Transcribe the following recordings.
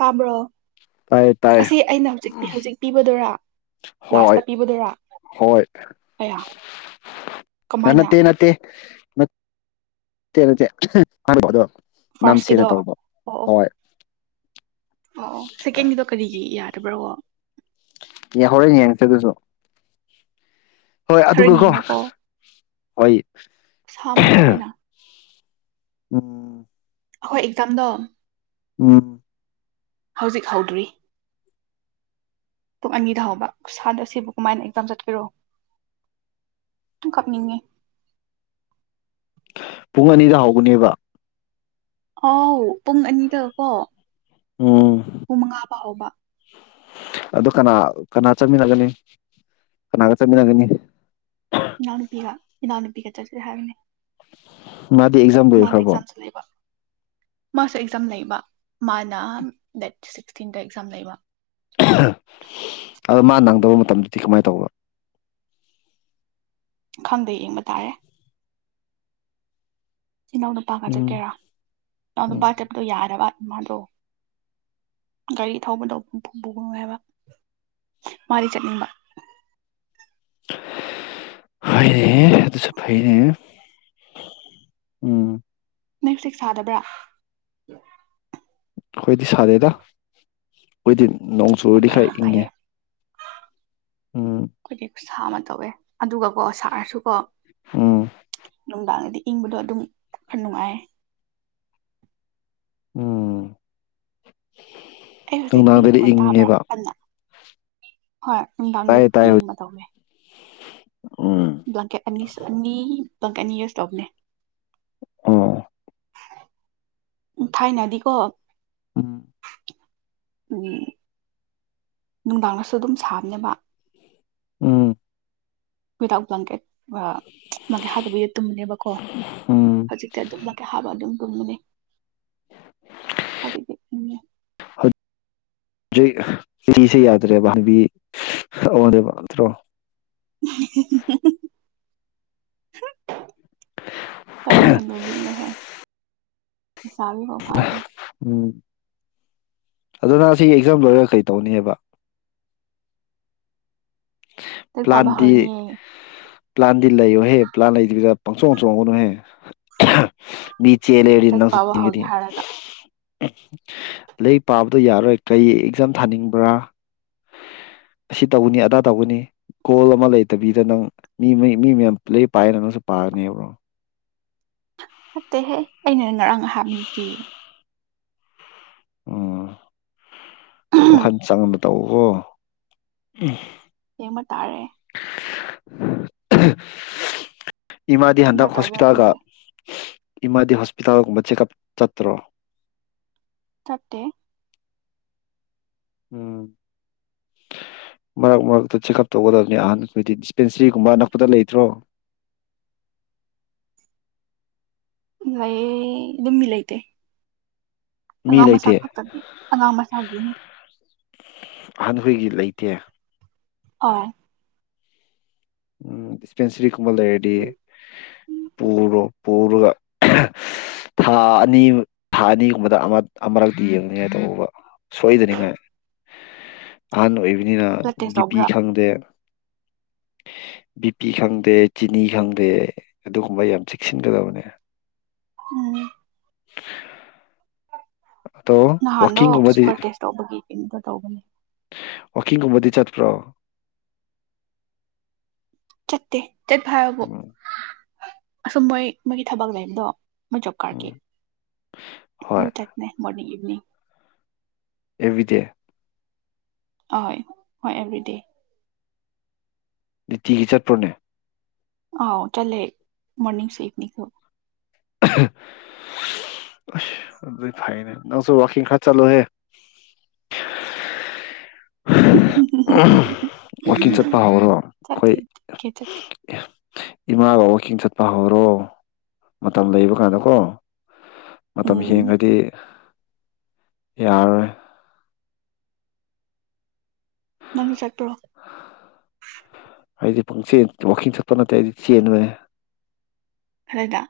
ꯇꯥꯕ꯭ꯔꯣ ꯇꯥꯏ ꯇꯥꯏ ꯑꯁꯤ ꯑꯩꯅ ꯍꯧꯖꯤꯛꯄꯤ ꯍꯧꯖꯤꯛ ꯄꯤꯕꯗꯔꯥ ꯍꯣꯏ ꯂꯥꯁꯇ ꯄꯤꯕꯥꯗꯨꯔꯥ ꯍꯣꯏ ꯑꯌꯥ ꯀꯃꯥꯏꯅ ꯅꯠꯇ‌ꯦ ꯅꯠꯇ‌ꯦ ꯑꯗꯨ ꯅꯝꯁꯦꯅ ꯐꯥꯔꯁꯀꯤꯗꯣ ꯑꯣ ꯇꯧꯕ ꯑꯣ ꯍꯣꯏ ꯑꯣ ꯁꯦꯀꯦꯟꯒꯤꯗꯣ ꯀꯔꯤꯒꯤ ꯌꯥꯅ [unintelligible] ꯍꯣꯔ‌ꯦꯟ ꯌꯦꯡꯉꯛꯀ‌ꯦ ꯑꯗꯨꯁꯨ ꯍꯣꯏ ꯑꯗꯨꯒꯀꯣ ꯍꯣꯏ ꯁꯥ ꯑꯃ ꯇꯏ ꯑꯣꯏꯅ ꯎꯝ ꯑꯩꯈꯣꯏ ꯑꯦꯛꯖꯥꯝꯗꯣ ꯎꯝ ꯍꯧꯖꯤꯛ ꯍꯧꯗ꯭ꯔꯤ ꯄꯨꯡ ꯑꯅꯤꯗꯥ ꯍꯥꯎꯕ ꯁꯥꯗ ꯁꯤꯕꯨ ꯀꯃꯥꯏꯅ ꯑꯦꯛꯖꯥꯝ ꯆꯠꯀ‌ꯦꯔꯣ ꯇꯨ ꯀꯥꯞꯅꯤꯡꯉꯦ ꯄꯨꯡ ꯑꯅꯤꯗ ꯍꯧꯕꯥꯅꯦꯕ ꯑꯥꯎ ꯄꯨꯡ ꯑꯅꯤꯗꯀꯣ ꯄꯨꯡꯃꯉꯥ ꯐꯥꯎꯕ ꯑꯗꯨ ꯀꯅꯥ ꯀꯅꯥ ꯆꯠꯃꯤꯟꯅꯒꯅꯤ ꯀꯅꯥꯒ ꯆꯠꯃꯤꯟꯅꯒꯅꯤ ꯏꯅꯥꯎꯅꯨꯄꯤꯒ ꯏꯅꯥꯎꯅꯨꯄꯤꯒ ꯆꯠꯁꯦ ꯍꯥꯏꯕꯅꯤ ꯃꯥꯗꯤ ꯑꯦꯛꯖꯥꯝ ꯑꯣꯏꯔꯛꯈ꯭ꯔꯕꯣ ꯂꯩꯕ ꯃꯥꯁꯨ ꯑꯦꯛꯖꯥꯝ ꯂꯩꯕ ꯃꯥꯅ ꯗꯦꯠ ꯁꯤꯛꯁꯇꯤꯟꯗ ꯑꯦꯛꯖꯥꯝ ꯂꯩꯕ ꯑꯗꯣ ꯃꯥ ꯅꯪꯗꯕ ꯃꯇꯝꯗꯨꯗꯤ ꯀꯃꯥꯏꯅ ꯇꯧꯕ ꯈꯪꯗꯦ ꯌꯦꯡꯕ ꯇꯥꯔꯦ ꯏꯅꯥꯎ ꯅꯨꯄꯥꯒ ꯎꯝ ꯆꯠꯀꯦꯔꯥ ꯏꯅꯥꯎ ꯎꯝ ꯅꯨꯄꯥꯒ ꯆꯠꯄꯗꯣ ꯌꯥꯗꯕ ꯃꯥꯗꯣ ꯒꯥꯔꯤ ꯊꯧꯕꯗꯣ [unintelligible] ꯍꯥꯏꯕ ꯃꯥꯗꯤ ꯆꯠꯅꯤꯡꯕ ꯍꯣꯏꯅꯦ ꯑꯗꯨꯁꯨ ꯐꯩꯅꯦ ꯎꯝ ꯅꯪ ꯍꯧꯖꯤꯛ ꯁꯥꯗꯕ꯭ꯔꯥ ꯍꯣꯏꯗꯤ ꯁꯥꯗꯦꯗ ꯑꯩꯈꯣꯏꯗꯤ ꯅꯣꯡ ꯌꯥꯝ ꯆꯨꯔꯗꯤ ꯐꯩ ꯈꯔ ꯌꯥꯝ ꯏꯪꯉꯦ ꯐꯩꯌꯦ ꯎꯝ ꯁꯥ ꯑꯃ ꯇꯧꯋꯦ ꯑꯗꯨꯒꯀꯣ ꯁꯥꯔꯁꯨꯀꯣ ꯎꯝ ꯅꯨꯡꯗꯥꯡꯗꯗꯤ ꯏꯪꯕꯗꯣ ꯑꯗꯨꯝ ꯅꯨꯡꯉꯥꯏ ꯎꯝ ꯑꯩ ꯍꯧꯖꯤꯛ ꯑꯩꯒꯤ ꯅꯨꯡꯗꯥꯡꯗꯗꯤ ꯀꯣꯟ ꯇꯥꯕ꯭ꯔꯥ ꯏꯪꯉꯦꯕ ꯀꯟꯅ ꯍꯣꯏ ꯅꯨꯡꯗꯥꯡꯗ ꯇꯥꯏꯌꯦ ꯇꯥꯏꯌꯦ ꯍꯧꯖꯤꯛ ꯏꯪꯕ ꯇꯧꯋꯦ ꯎꯝ ꯕ꯭ꯂꯥꯟꯀꯦꯠ ꯑꯅꯤ ꯁꯨꯔꯅꯤ ꯕ꯭ꯂꯥꯟꯀꯦꯠꯀ ꯑꯅꯤ ꯌꯨꯁ ꯇꯧꯕꯅꯦ ꯑꯥ ꯎ ꯊꯥꯏꯅꯗꯤꯀꯣ ꯎꯝ ꯎ ꯅꯨꯡꯗꯥꯡꯗꯁꯨ ꯑꯗꯨꯝ ꯁꯥꯕꯅꯦꯕ ꯎꯝ ꯋꯤꯗꯥꯎꯠ ꯕ꯭ꯂꯥꯡꯀꯦꯠ ꯃꯀꯩꯠ ꯍꯥꯕꯕ ꯇꯨꯝꯕꯅꯦꯕꯀꯣ ꯎꯝ ꯍꯧꯖꯤꯛꯇꯤ ꯑꯗꯨꯝ ꯕ꯭ꯂꯥꯟꯀꯦꯠꯀ ꯍꯥꯞꯄ ꯑꯗꯨꯝ ꯇꯨꯝꯕꯅꯦ ꯍꯧꯖꯤꯛꯇꯤ [unintelligible] ꯅꯠꯇ꯭ꯔꯣ [unintelligible] ꯀꯔꯤ ꯍꯅ ꯃꯤꯅꯣ ꯍꯥꯏ ꯆꯕꯤꯕ ꯐꯥꯗꯦ ꯎꯝ ꯑꯗꯨꯅ ꯁꯤ ꯑꯦꯛꯖꯥꯝ ꯂꯣꯏꯔꯒ ꯀꯩ ꯇꯧꯅꯤꯕ ꯔꯤꯛ ꯄꯥꯕꯥ ꯄ꯭ꯂꯥꯟꯗꯤ ꯍꯧꯔꯅꯤꯌꯦ ꯄ꯭ꯂꯥꯟꯗꯤ ꯂꯩꯌꯣꯍꯦ ꯄ꯭ꯂꯥꯟ ꯂꯩꯇ ꯄꯖꯥ ꯄꯪ ꯆꯣꯡ ꯆꯣꯡꯒꯅꯨꯍꯦ ꯃꯤ ꯆꯦꯟꯂꯦ ꯍꯥꯏꯔꯗꯤ ꯂꯥꯏꯔꯤꯛ ꯅꯪꯁꯨ ꯄꯥꯕ ꯍꯧꯔꯅꯤ ꯆꯦꯟꯒꯅꯤ ꯍꯥꯏꯔꯒ ꯂꯥꯏꯔꯤꯛ ꯄꯥꯕꯗꯣ ꯌꯥꯔꯣꯏ ꯀꯩ ꯑꯦꯛꯖꯥꯝ ꯊꯥꯅꯤꯡꯕ꯭ꯔꯥ ꯑꯁꯤ ꯇꯧꯕꯅꯤ ꯑꯗꯥ ꯇꯧꯒꯅꯤ ꯀꯒꯣꯜ ꯑꯃ ꯂꯩꯇꯕꯤꯗ ꯅꯪ ꯃꯤ ꯃꯤ ꯃꯌꯥꯝꯂ ꯄꯥꯏꯌꯦꯅ ꯅꯪꯁꯨ ꯄꯥꯒꯅꯦꯕ꯭ꯔꯣ ꯑ ꯍꯦ ꯏꯩꯅ ꯉꯔꯥꯡ ꯑꯍꯥꯞꯗꯤ ꯑꯣꯝ ꯑꯣ ꯍꯥꯟ ꯆꯥꯡ ꯇꯧꯕꯣ ꯎꯝ ꯑꯃ ꯇꯥꯔꯦ [unintelligible] ꯏꯃꯥꯗꯤ ꯀꯃꯥꯏ ꯍꯟꯗꯛ ꯇꯧꯒꯦꯔꯥ ꯍꯣꯁꯄꯤꯇꯥꯜꯒ ꯈꯪꯗꯦ ꯏꯃꯥꯗꯤ ꯍꯣꯁꯄꯤꯇꯥꯜꯒꯨꯝꯕ ꯆꯦꯛꯑꯞ ꯆꯠꯇ꯭ꯔꯣ ꯆꯠꯇꯦ ꯎꯝ ꯃꯔꯛ ꯃꯔꯛꯇ ꯆꯦꯛꯑꯞ ꯇꯧꯒꯗꯕꯅꯤ ꯑꯍꯟ ꯑꯩꯈꯣꯏꯗꯤ ꯗꯤꯁꯄꯦꯟꯁꯔꯤꯒꯨꯝꯕ ꯑꯅꯛꯄꯗ ꯂꯩꯇ꯭ꯔꯣ ꯎꯝ ꯂꯩꯌꯦ ꯌꯨꯝ ꯃꯤ ꯂꯥꯏꯇꯩ ꯃꯤ ꯂꯩꯇꯦ ꯑꯉꯥꯡ ꯃꯆꯥꯒꯤꯅꯤ ꯑꯍꯟꯈꯣꯏꯒꯤ ꯂꯩꯇꯦ ꯑ ꯎꯝ ꯗꯤꯁꯄꯦꯟꯁꯔꯤꯒꯨꯝꯕ ꯂꯩꯔꯗꯤ ꯄꯨꯔꯣ ꯄꯨꯔꯒ ꯊꯥ ꯑꯅꯤ ꯊꯥ ꯑꯅꯤꯒꯨꯝꯕꯗ ꯑꯃꯔꯛꯇꯤ ꯌꯦꯡꯅꯤꯡꯉꯥꯏ ꯇꯧꯕ ꯁꯣꯏꯗꯅꯤꯡꯉꯥꯏ ꯑꯍꯥꯟꯕ ꯑꯣꯏꯕꯤ ꯑꯅꯤꯅ ꯕ꯭ꯂꯠ ꯇꯦꯁ ꯕꯤꯄꯤ ꯇꯧꯕ꯭ꯔꯥ ꯈꯪꯗꯦ ꯕꯤ ꯄꯤ ꯈꯪꯗꯦ ꯆꯤꯅꯤ ꯈꯪꯗꯦ ꯑꯗꯨꯒꯨꯝꯕ ꯌꯥꯝ ꯆꯦꯛꯁꯤꯟꯒꯗꯕꯅꯦ ꯎꯝ ꯑꯗꯣ ꯅꯍꯥꯟꯗꯣ ꯋꯥꯛꯀꯤꯡꯒꯨꯝꯕꯗꯤ ꯁꯨꯄꯔ ꯇꯦꯁ ꯇꯧꯕꯒꯤ ꯀꯩꯝꯇ ꯇꯧꯒꯅꯤ ꯋꯥꯀꯤꯡꯒꯨꯝꯕꯗꯤ ꯆꯠꯄ꯭ꯔꯣ ꯆꯠꯇꯦ ꯆꯠꯄ ꯍꯥꯢꯕꯕꯨ ꯎꯝ ꯑꯁꯨꯝ ꯃꯣꯏ ꯃꯣꯏꯒꯤ ꯊꯕꯛ ꯂꯩꯕꯗꯣ ꯃꯣꯢ ꯖꯣꯕ ꯀꯥꯔꯗꯀꯤ ꯎꯝ ꯍꯣꯏ ꯑꯗꯨ ꯆꯠꯄꯅꯦ ꯃꯣꯔꯅꯤꯡ ꯎ ꯑꯦꯕꯤꯗꯦ ꯑꯍꯣꯏ ꯍꯣꯏ ꯑꯦꯕ꯭ꯔꯤꯗꯦ ꯅꯨꯡꯇꯤꯒꯤ ꯆꯠꯄ꯭ꯔꯅꯦ ꯑ ꯆꯠꯂꯦ ꯃꯣꯔꯅꯤꯡꯁꯨ ꯏꯚꯅꯤꯡꯁꯨ ꯐꯥꯏꯅꯦ ꯅꯪꯁꯨ ꯋꯥꯀꯤꯡ ꯈꯔ ꯆꯠꯂꯨ ꯍꯦ ꯋꯥꯛꯀꯤꯡ ꯆꯠꯄ ꯍꯧꯔꯣ ꯑꯩꯈꯣꯏ ꯆꯠꯀꯦ ꯆꯠꯀꯦ ꯏꯃꯥꯒ ꯋꯥꯛꯀꯤꯡ ꯆꯠꯄ ꯍꯧꯔꯣ ꯃꯇꯝ ꯂꯩꯕ ꯀꯥꯟꯗꯀꯣ ꯃꯇꯝ ꯎꯝ ꯍꯦꯡꯒ꯭ꯔꯗꯤ ꯌꯥꯔꯔꯣꯢ ꯅꯪꯁꯨ ꯆꯠꯄ꯭ꯔꯣ ꯍꯥꯏꯗꯤ ꯄꯪꯆꯦꯟ ꯋꯥꯋꯥꯛꯀꯤꯡ ꯆꯠꯄ ꯅꯠꯇꯦ ꯑꯩꯗꯤ ꯆꯦꯟꯕ ꯐꯔꯗ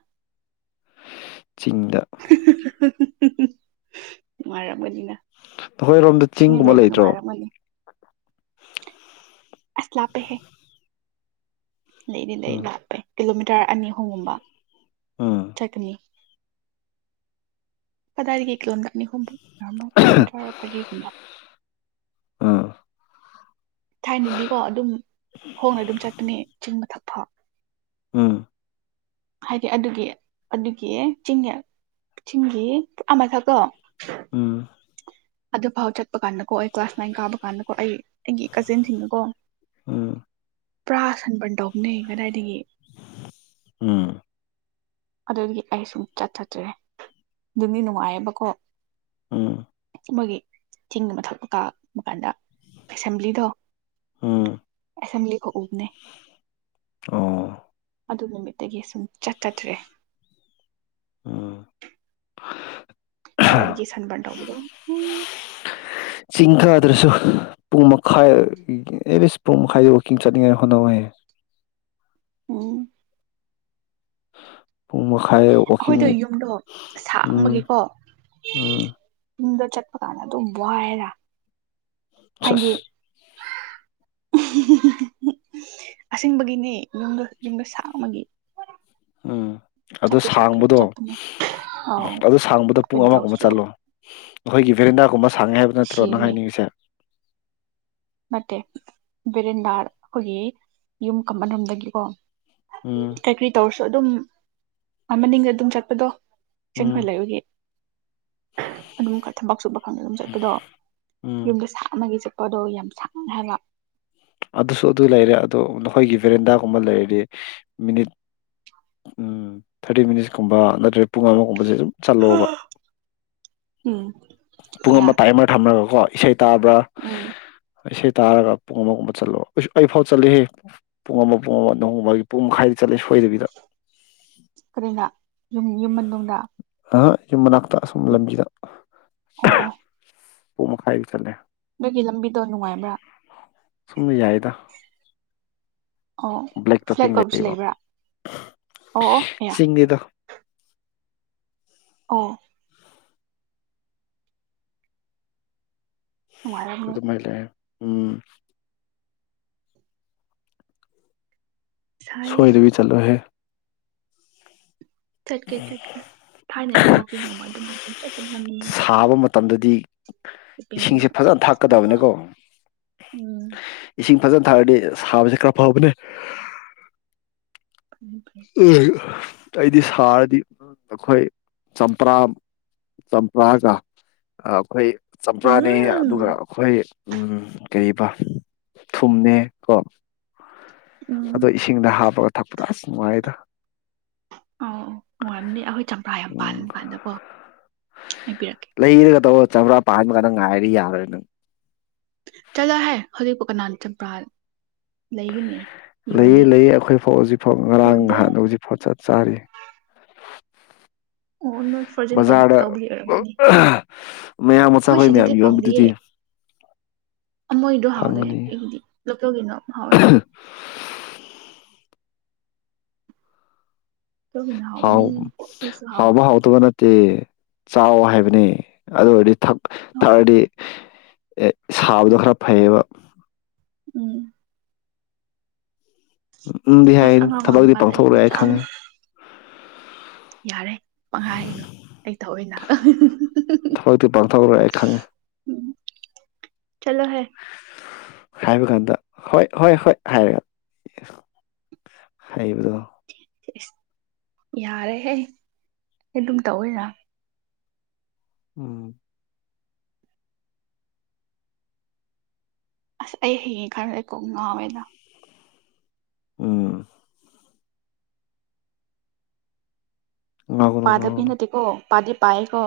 ꯆꯤꯡꯗ ꯉꯥꯏꯔꯝꯒꯅꯤ ꯅꯈꯣꯏꯔꯣꯝꯗ ꯆꯤꯡꯒꯨꯝꯕ ꯂꯩꯇ꯭ꯔꯣ ꯅꯨꯡꯉꯥꯏꯔꯝꯒꯅꯤ ꯑꯁ ꯂꯥꯞꯄꯦ ꯍꯦ ꯂꯩꯅꯤ ꯂꯩ ꯎꯝ ꯂꯥꯞꯄꯦ ꯀꯂꯣꯃꯤ [unintelligible] ꯑꯅꯤ ꯑꯍꯨꯝ ꯒꯨꯝꯕ ꯎꯝ ꯆꯠꯒꯅꯤ ꯀꯗꯥꯢꯗꯒꯤ ꯀꯤꯂꯣꯃꯤꯇꯔ ꯑꯅꯤ ꯑꯍꯨꯝ ꯃ ꯀꯤꯂꯣꯃꯤꯇꯔ ꯄ [unintelligible] ꯎꯝ ꯊꯥꯏꯅꯗꯤꯀꯣ ꯑꯗꯨꯝ ꯈꯣꯡꯅ ꯑꯗꯨꯝ ꯆꯠꯄꯅꯦ ꯆꯤꯡ ꯃꯊꯛ ꯊꯥ ꯎꯝ ꯍꯥꯏꯗꯤ ꯑꯗꯨꯒꯤ ꯑꯗꯨꯒꯤ ꯆꯤꯡꯉꯜ ꯊꯤꯡꯒꯤ ꯑꯃꯃꯥꯏ ꯊꯀꯣ ꯎꯝ ꯑꯗꯨꯐꯥꯎ ꯆꯠꯄ ꯀꯥꯟꯗꯀꯣ ꯑꯩ ꯀ꯭ꯂꯥꯁ ꯅꯥꯏꯟ ꯀꯥꯕ ꯀꯥꯟꯗꯀꯣ ꯑꯩ ꯑꯩꯒꯤ ꯀꯥꯖꯤꯟꯁꯤꯡꯅꯀꯣ ꯄꯨꯔꯥ ꯁꯟꯄꯟ ꯇꯧꯅꯦ ꯀꯗꯥꯏꯗꯒꯤ ꯎꯝ ꯑꯗꯨꯗꯤ ꯑꯩ ꯁꯨꯝ ꯆꯠ ꯆꯠꯇ꯭ꯔꯦ ꯑꯗꯨꯗꯤ ꯅꯨꯡꯉꯥꯏꯌꯦꯕꯀꯣ ꯎꯝ ꯃꯣꯏꯒꯤ ꯆꯤꯡ ꯃ ꯊꯛꯄ ꯀꯥꯕ ꯀꯥꯟꯗ ꯑꯦꯁꯦꯝꯕ꯭ꯂꯤꯗꯣ ꯎꯝ ꯑꯦꯁꯦꯝꯕ꯭ꯂꯤ ꯀ ꯎꯕꯅꯦ ꯑꯣ ꯑꯗꯨ ꯅꯨꯃꯤꯠꯇꯒꯤꯁꯨꯝ ꯆꯠꯀꯗ꯭ꯔꯦ ꯎꯝ ꯔꯗꯤꯗꯒꯤ ꯁꯟꯕꯥꯗꯧꯕꯗꯝ ꯆꯤꯡ ꯀꯥꯗ꯭ꯔꯁꯨ ꯄꯨꯡ ꯃꯈꯥꯏ ꯑꯦ ꯕꯤꯁ ꯄꯨꯡ ꯃꯈꯥꯏꯗ ꯋꯥꯛꯀꯤꯡ ꯆꯠꯅꯤꯡꯉꯥꯏ ꯍꯣꯠꯅꯧꯋꯌꯦ ꯑꯝ ꯄꯨꯡ ꯃꯈꯥꯏ ꯋꯥꯀꯤꯡ ꯑꯩꯈꯣꯏꯗꯣ ꯌꯨꯝꯗꯣ ꯎꯝ ꯁꯥꯡꯕꯒꯤꯀꯣ ꯎꯝ ꯌꯨꯝꯗ ꯆꯠꯄ ꯀꯥꯟꯗ ꯑꯗꯨꯝ ꯋꯥꯏꯔ ꯆꯁ ꯍꯥꯏꯗꯤ ꯑꯁꯦꯡꯕꯒꯤꯅꯦ ꯌꯗ ꯌꯨꯝꯗ ꯁꯥ ꯑꯃꯒꯤ ꯑꯗꯨ ꯁꯥꯡꯕꯗꯣ ꯑꯥꯎ ꯑꯗꯨ ꯁꯥꯡꯕꯗꯣ ꯄꯨꯡ ꯀꯔꯤ ꯑꯃꯒꯨꯝꯕ ꯇꯧꯁꯤꯔꯣ ꯆꯠꯂꯣ ꯑꯩꯈꯒꯤ ꯕꯤꯔꯡꯗꯒꯨꯕ ꯁꯥꯡꯉꯦ ꯍꯥꯏꯕ ꯅꯠꯇ꯭ꯔꯣ ꯅꯪ ꯁꯤꯔꯅꯤ ꯍꯥꯏꯅꯤꯡꯉꯤꯁꯦ ꯅꯠꯇꯦ ꯕꯦꯔꯤꯟꯗꯥ ꯑꯩꯈꯣꯏꯒꯤ ꯌꯨꯝ ꯀꯃꯟꯔꯣꯝꯗꯒꯤꯀꯣ ꯎꯝ ꯀ꯭ꯔꯤ ꯇꯧꯔꯁ ꯑꯗꯨꯝꯒ ꯑꯗꯨꯝ ꯆꯠꯄꯗꯣ ꯎꯝ ꯆꯪꯍꯜꯂꯒꯦ ꯑꯗꯨꯝ ꯊꯕꯛ ꯆꯨꯞꯕ ꯈꯪꯗ ꯑꯗꯨꯝ ꯆꯠꯄꯗꯣ ꯎꯝ ꯌꯨꯝꯗ ꯁꯥ ꯑꯃꯒꯤ ꯆꯠꯄ ꯄꯗꯣ ꯌꯥꯝ ꯁꯥꯡ ꯍꯥꯢꯕ ꯑꯗꯨꯁꯨ ꯑꯗꯨ ꯂꯩꯔꯦ ꯑꯗꯣ ꯅꯈꯣꯏꯒꯤ ꯕꯦꯔꯦꯟꯗꯥꯒꯨꯝꯕ ꯂꯩꯔꯗꯤ ꯃꯤꯅꯤꯠ ꯎꯝ ꯊꯥꯔꯇꯤ ꯃꯤꯅꯤꯠꯁꯀꯨꯝꯕ ꯅꯠꯇ꯭ꯔꯦ ꯄꯨꯡ ꯑꯃꯒꯨꯝꯕꯁꯦ ꯁꯨꯝ ꯆꯠꯂꯣꯕ ꯎꯝ ꯆꯠꯄ ꯄꯨꯡ ꯑꯃ ꯌꯥꯏ ꯇꯥꯏꯃꯔ ꯊꯝꯂꯒꯀꯣ ꯏꯁꯩ ꯇꯥꯕ꯭ꯔꯥ ꯎꯝ ꯏꯁꯩ ꯇꯥꯔꯒ ꯄꯨꯡ ꯑꯃꯒꯨꯝꯕ ꯆꯠꯂꯣ ꯑꯩ ꯑꯩꯐꯥꯎ ꯆꯠꯂꯤꯍꯦ ꯄꯨꯡ ꯑꯃ ꯄꯨꯡ ꯑꯃ ꯅꯣꯡꯒꯨꯝꯕꯒꯤ ꯄꯨꯡ ꯃꯈꯥꯏꯗ ꯆꯠꯂ ꯁꯣꯏꯗꯕꯤꯗ ꯀꯔꯤꯅ ꯌꯨꯝ ꯌꯨꯝ ꯃꯅꯨꯡꯗ ꯑꯥ ꯌꯥꯝ ꯃꯅꯥꯛꯗ ꯑ ꯂꯝꯖꯗ ꯍbbbb ꯄ ꯃꯈꯥꯏꯒꯤ ꯆꯠꯂꯦ ꯑꯗꯨꯒꯤ ꯂꯝꯕꯤꯗꯣ ꯅꯨꯡꯉꯥꯏꯕ꯭ꯔꯥ ꯁꯨꯝꯅ ꯌꯥꯏꯗ ꯑꯣ ꯕ꯭ꯂꯦꯛ ꯐ꯭ꯂꯦꯠ ꯇꯣꯞꯄꯤꯡ ꯑꯣꯏꯕꯁꯨ ꯂꯩꯌꯦꯕ ꯂꯩꯕ꯭ꯔꯥ ꯑꯣ ꯑꯣ ꯑꯦꯌꯥ ꯆꯤꯡꯅꯤꯗ ꯑꯣ ꯅꯨꯡꯉꯥꯏꯔꯝꯅꯤ ꯑꯗꯨꯃ ꯂꯩꯦ ꯎꯝ ꯁꯥꯏ ꯁꯣꯏꯗꯕꯤ ꯆꯂꯣꯍꯦ ꯆꯠꯀꯦ ꯆꯠꯀꯦ ꯊꯥꯏꯅꯅꯤ ꯋꯥꯛꯀꯤꯡꯒꯨꯝꯕ ꯑꯗꯨꯝ ꯑꯗꯨ ꯆꯠ ꯆ ꯅꯃꯤꯉ ꯁꯥꯕ ꯃꯇꯝꯗꯗꯤ ꯏꯁꯤꯡꯁꯦ ꯐꯖꯅ ꯐꯖꯕ ꯊꯥꯛꯀꯗꯕꯅꯦꯀꯣ ꯎꯝ ꯏꯁꯤꯡ ꯐꯖꯅ ꯊꯥꯔꯗꯤ ꯁꯥꯕꯁꯦ ꯈꯔ ꯐꯕꯅꯦ ꯐꯩ ꯐꯩ ꯎ ꯑꯩꯗꯤ ꯁꯥꯔꯗꯤ ꯑꯩꯈꯣꯏ ꯆꯝꯄ꯭ꯔꯥ ꯆꯝꯄ꯭ꯔꯥꯒ ꯑꯩꯈꯣꯏ ꯆꯝꯄ꯭ꯔꯥꯅꯤ ꯑꯗꯨꯒ ꯎꯝ ꯑꯩꯈꯣꯏ ꯎꯝ ꯀꯔꯤꯕ ꯊꯨꯝꯃꯦ ꯀꯣ ꯑꯗꯣ ꯎꯝ ꯏꯁꯤꯡꯗ ꯍꯥꯞꯄꯒ ꯊꯛꯗꯥꯦ ꯥꯏꯗ ꯑꯧ ꯅꯨꯡꯉꯥꯏꯔꯝꯅꯦ ꯑꯩꯈꯣꯏ ꯆꯝꯄ꯭ꯔꯥ ꯌꯥꯝ ꯄꯥꯜ ꯎꯝ ꯀꯥꯟꯗꯀꯣ ꯍꯥꯏꯕꯤꯔꯛꯀꯦ ꯆ꯭ꯔ ꯄꯥꯃ ꯀꯗ ꯉꯥꯏꯔꯤ ꯌꯥꯔꯣꯏ ꯆꯖ ꯍꯥꯏ ꯍꯧꯖꯤꯛꯄꯥꯎ ꯀꯅꯥ ꯆꯝꯄ꯭ꯔꯥ ꯂꯩꯒꯤꯅꯤ ꯂꯩꯌꯦ ꯂꯩꯌꯦ ꯑꯩꯈꯣꯏ ꯐꯥꯎ ꯍꯧꯖꯤꯛꯐꯥꯎ ꯉꯔꯥꯡ ꯌꯣꯟꯗꯦ ꯅꯍꯥꯟ ꯍꯧꯖꯤꯛꯐꯥꯎ ꯆꯠ ꯆꯥꯔꯤ ꯑꯣ ꯅꯣꯏ ꯐꯣꯔꯖꯤꯟ ꯕꯖꯥꯔꯗ ꯇ ꯑꯣꯏꯔꯝꯃꯅꯤ ꯃꯌꯥꯡ ꯃꯆꯥꯈꯣꯏ ꯃꯌꯥꯝ ꯌꯣꯟꯕꯗꯨꯗꯤ ꯃꯣꯏꯗꫭ ꯍꯥꯎꯗꯦ ꯐꯪꯒꯅꯤ ꯑꯩꯒꯤꯗꯤ ꯂꯣꯀꯦꯜꯒꯤꯅꯣ ꯍꯥꯎꯋꯦ ꯇꯒꯅ ꯍꯥꯎꯅꯤ ꯑꯈꫭꯏꯁꯨ ꯍꯥꯎꯅꯤ ꯇꯦ ꯆꯥꯎ ꯍꯥꯏꯕꯅꯤ ꯑꯗꯨ ꯑꯣꯏꯔꯗꯤ ꯊꯛ ꯊꯥꯛ ꯍꯣꯏ ꯑꯗꯤ ꯑꯦ ꯁꯥꯕꯗꯣ ꯈꯔ ꯐꯩꯌꯦꯕ ꯎꯝ ꯎꯝ ꯎꯝꯗꯤ ꯍꯥꯏ ꯑꯁ ꯑꯉꯥꯡ ꯑꯣꯏꯔꯝ ꯊꯕꯛꯇꯗꯤ ꯀꯥꯟꯗ ꯑꯩ ꯌꯥꯝ ꯄꯥꯡꯊꯣꯛꯔꫭꯏ ꯍꯥꯏ ꯈꯪꯉꯦ ꯆꯥꯕꯅꯦ ꯌꯥꯔꯦ ꯄꯪꯍꯥꯏ ꯍꯥꯏꯒꯅꯨ ꯑꯩ ꯊꯋꯦꯅ ꯊꯕꯛꯇꯤ ꯄꯥꯡꯊꯣꯛꯎꯔꯣꯏ ꯑꯩ ꯈꯪꯉꯦ [unintelligible] ꯆꯠꯂꫭꯍꯦ ꯍꯥꯏꯕ ꯀꯥꯟꯗ ꯍꯣꯏ ꯍꯣꯏ ꯍꯣꯏ ꯍꯥꯏꯔꯒ ꯍꯥꯏꯕꯗꯣ ꯏꯁ ꯌꯥꯔꯦꯍꯦ ꯑꯗꯨꯝ ꯇꯧꯋꯤꯅ ꯎꯝ ꯑꯁ ꯑꯩ ꯍꯌꯦꯛ ꯈꯟꯕꯗ ꯀꯣꯛ ꯉꯥꯡꯋꯦꯗ ꯎꯝ ꯉꯥꯎꯒꯅꯨ ꯉꯥꯎꯒꯅꯨ ꯄꯥꯗꯕꯩ ꯅꯠꯇꯦꯀꯣ ꯄꯥꯗꯤ ꯄꯥꯏꯌꯦꯀꯣ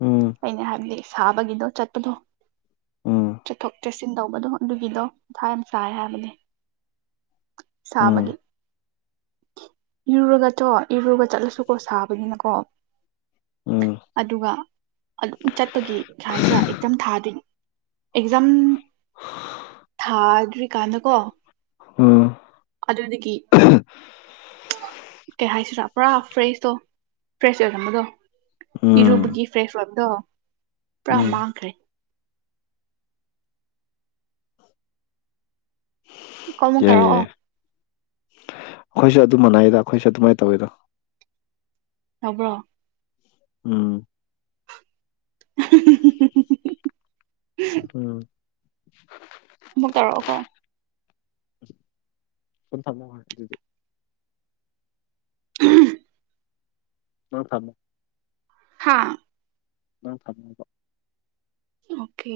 ꯎꯝ ꯑꯩꯅ [unintelligible] ꯁꯥꯕꯒꯤꯗꯣ ꯆꯠꯄꯗꯣ ꯎꯝ ꯆꯠꯊꯣꯛ ꯆꯠꯁꯤꯟ ꯇꯧꯕꯗꯣ ꯑꯗꯨꯒꯤꯗꯣ ꯃꯥꯊꯥ ꯌꯥꯝ ꯁꯥꯏ ꯍꯥꯏꯕꯅꯤ ꯁꯥꯕꯒꯤ ꯎꯝ ꯏꯔꯨꯔꯒ ꯆꯣ ꯏꯔꯨꯔꯒ ꯆꯠꯂꯁꯨ ꯀꯣ ꯁꯥꯕꯅꯤꯅꯀꯣ ꯎꯝ ꯑꯗꯨꯒ ꯑꯗꯨꯝ ꯆꯠꯄꯒꯤ ꯁ ꯍꯥꯏꯁꯤꯔꯥ ꯑꯦꯛꯖꯝ ꯊꯥꯗꯣꯏ ꯑꯦꯛꯖꯝ ꯊꯥꯗ꯭ꯔꯤ ꯀꯥꯟꯗꯀꯣ ꯎꯝ ꯑꯗꯨꯗꯒꯤ ꯀꯩ ꯍꯥꯏꯁꯤꯔꯥ ꯄꯨꯔꯥ ꯐ꯭ꯔꯦꯁꯇꯣ ꯐ꯭ꯔꯦꯁ ꯑꯣꯏꯔꯝꯕꯗꯣ ꯎꯝ ꯏꯔꯨꯕꯒꯤ ꯐ꯭ꯔꯦꯁ ꯑꫭꯏ ꯗꯣ ꯄꯨꯔꯥ ꯎꯝ ꯃꯥꯡꯈ꯭ꯔꯦ ꯀꯣꯜꯃꯨꯛ ꯌꯥꯏ ꯇꯧꯔꯛꯑꯣ ꯌꯥꯏ ꯑꯩꯈꯣꯏꯁꯨ ꯑꯗꯨꯝ ꯃꯅꯥꯏꯗ ꯑꯩꯈꯣꯏꯁꯨ ꯑꯗꯨꯃꯥꯏꯅ ꯇꯧꯋꯤꯗ ꯇꯕ꯭ꯔꯣ ꯎꯝ ꯎꯝ [unintelligible] ꯑꯃꯨꯛ ꯇꯧꯔꯛꯑꯣꯀꯣ ꯀꯟ ꯊꯝꯃ ꯑꯗꯨꯗꯤ [unintelligible] ꯑꯣ ꯐꯃ ꯍꯥꯥ ꯅꯪ ꯊꯝꯉꯕꯣ ꯑꯣꯀꯦ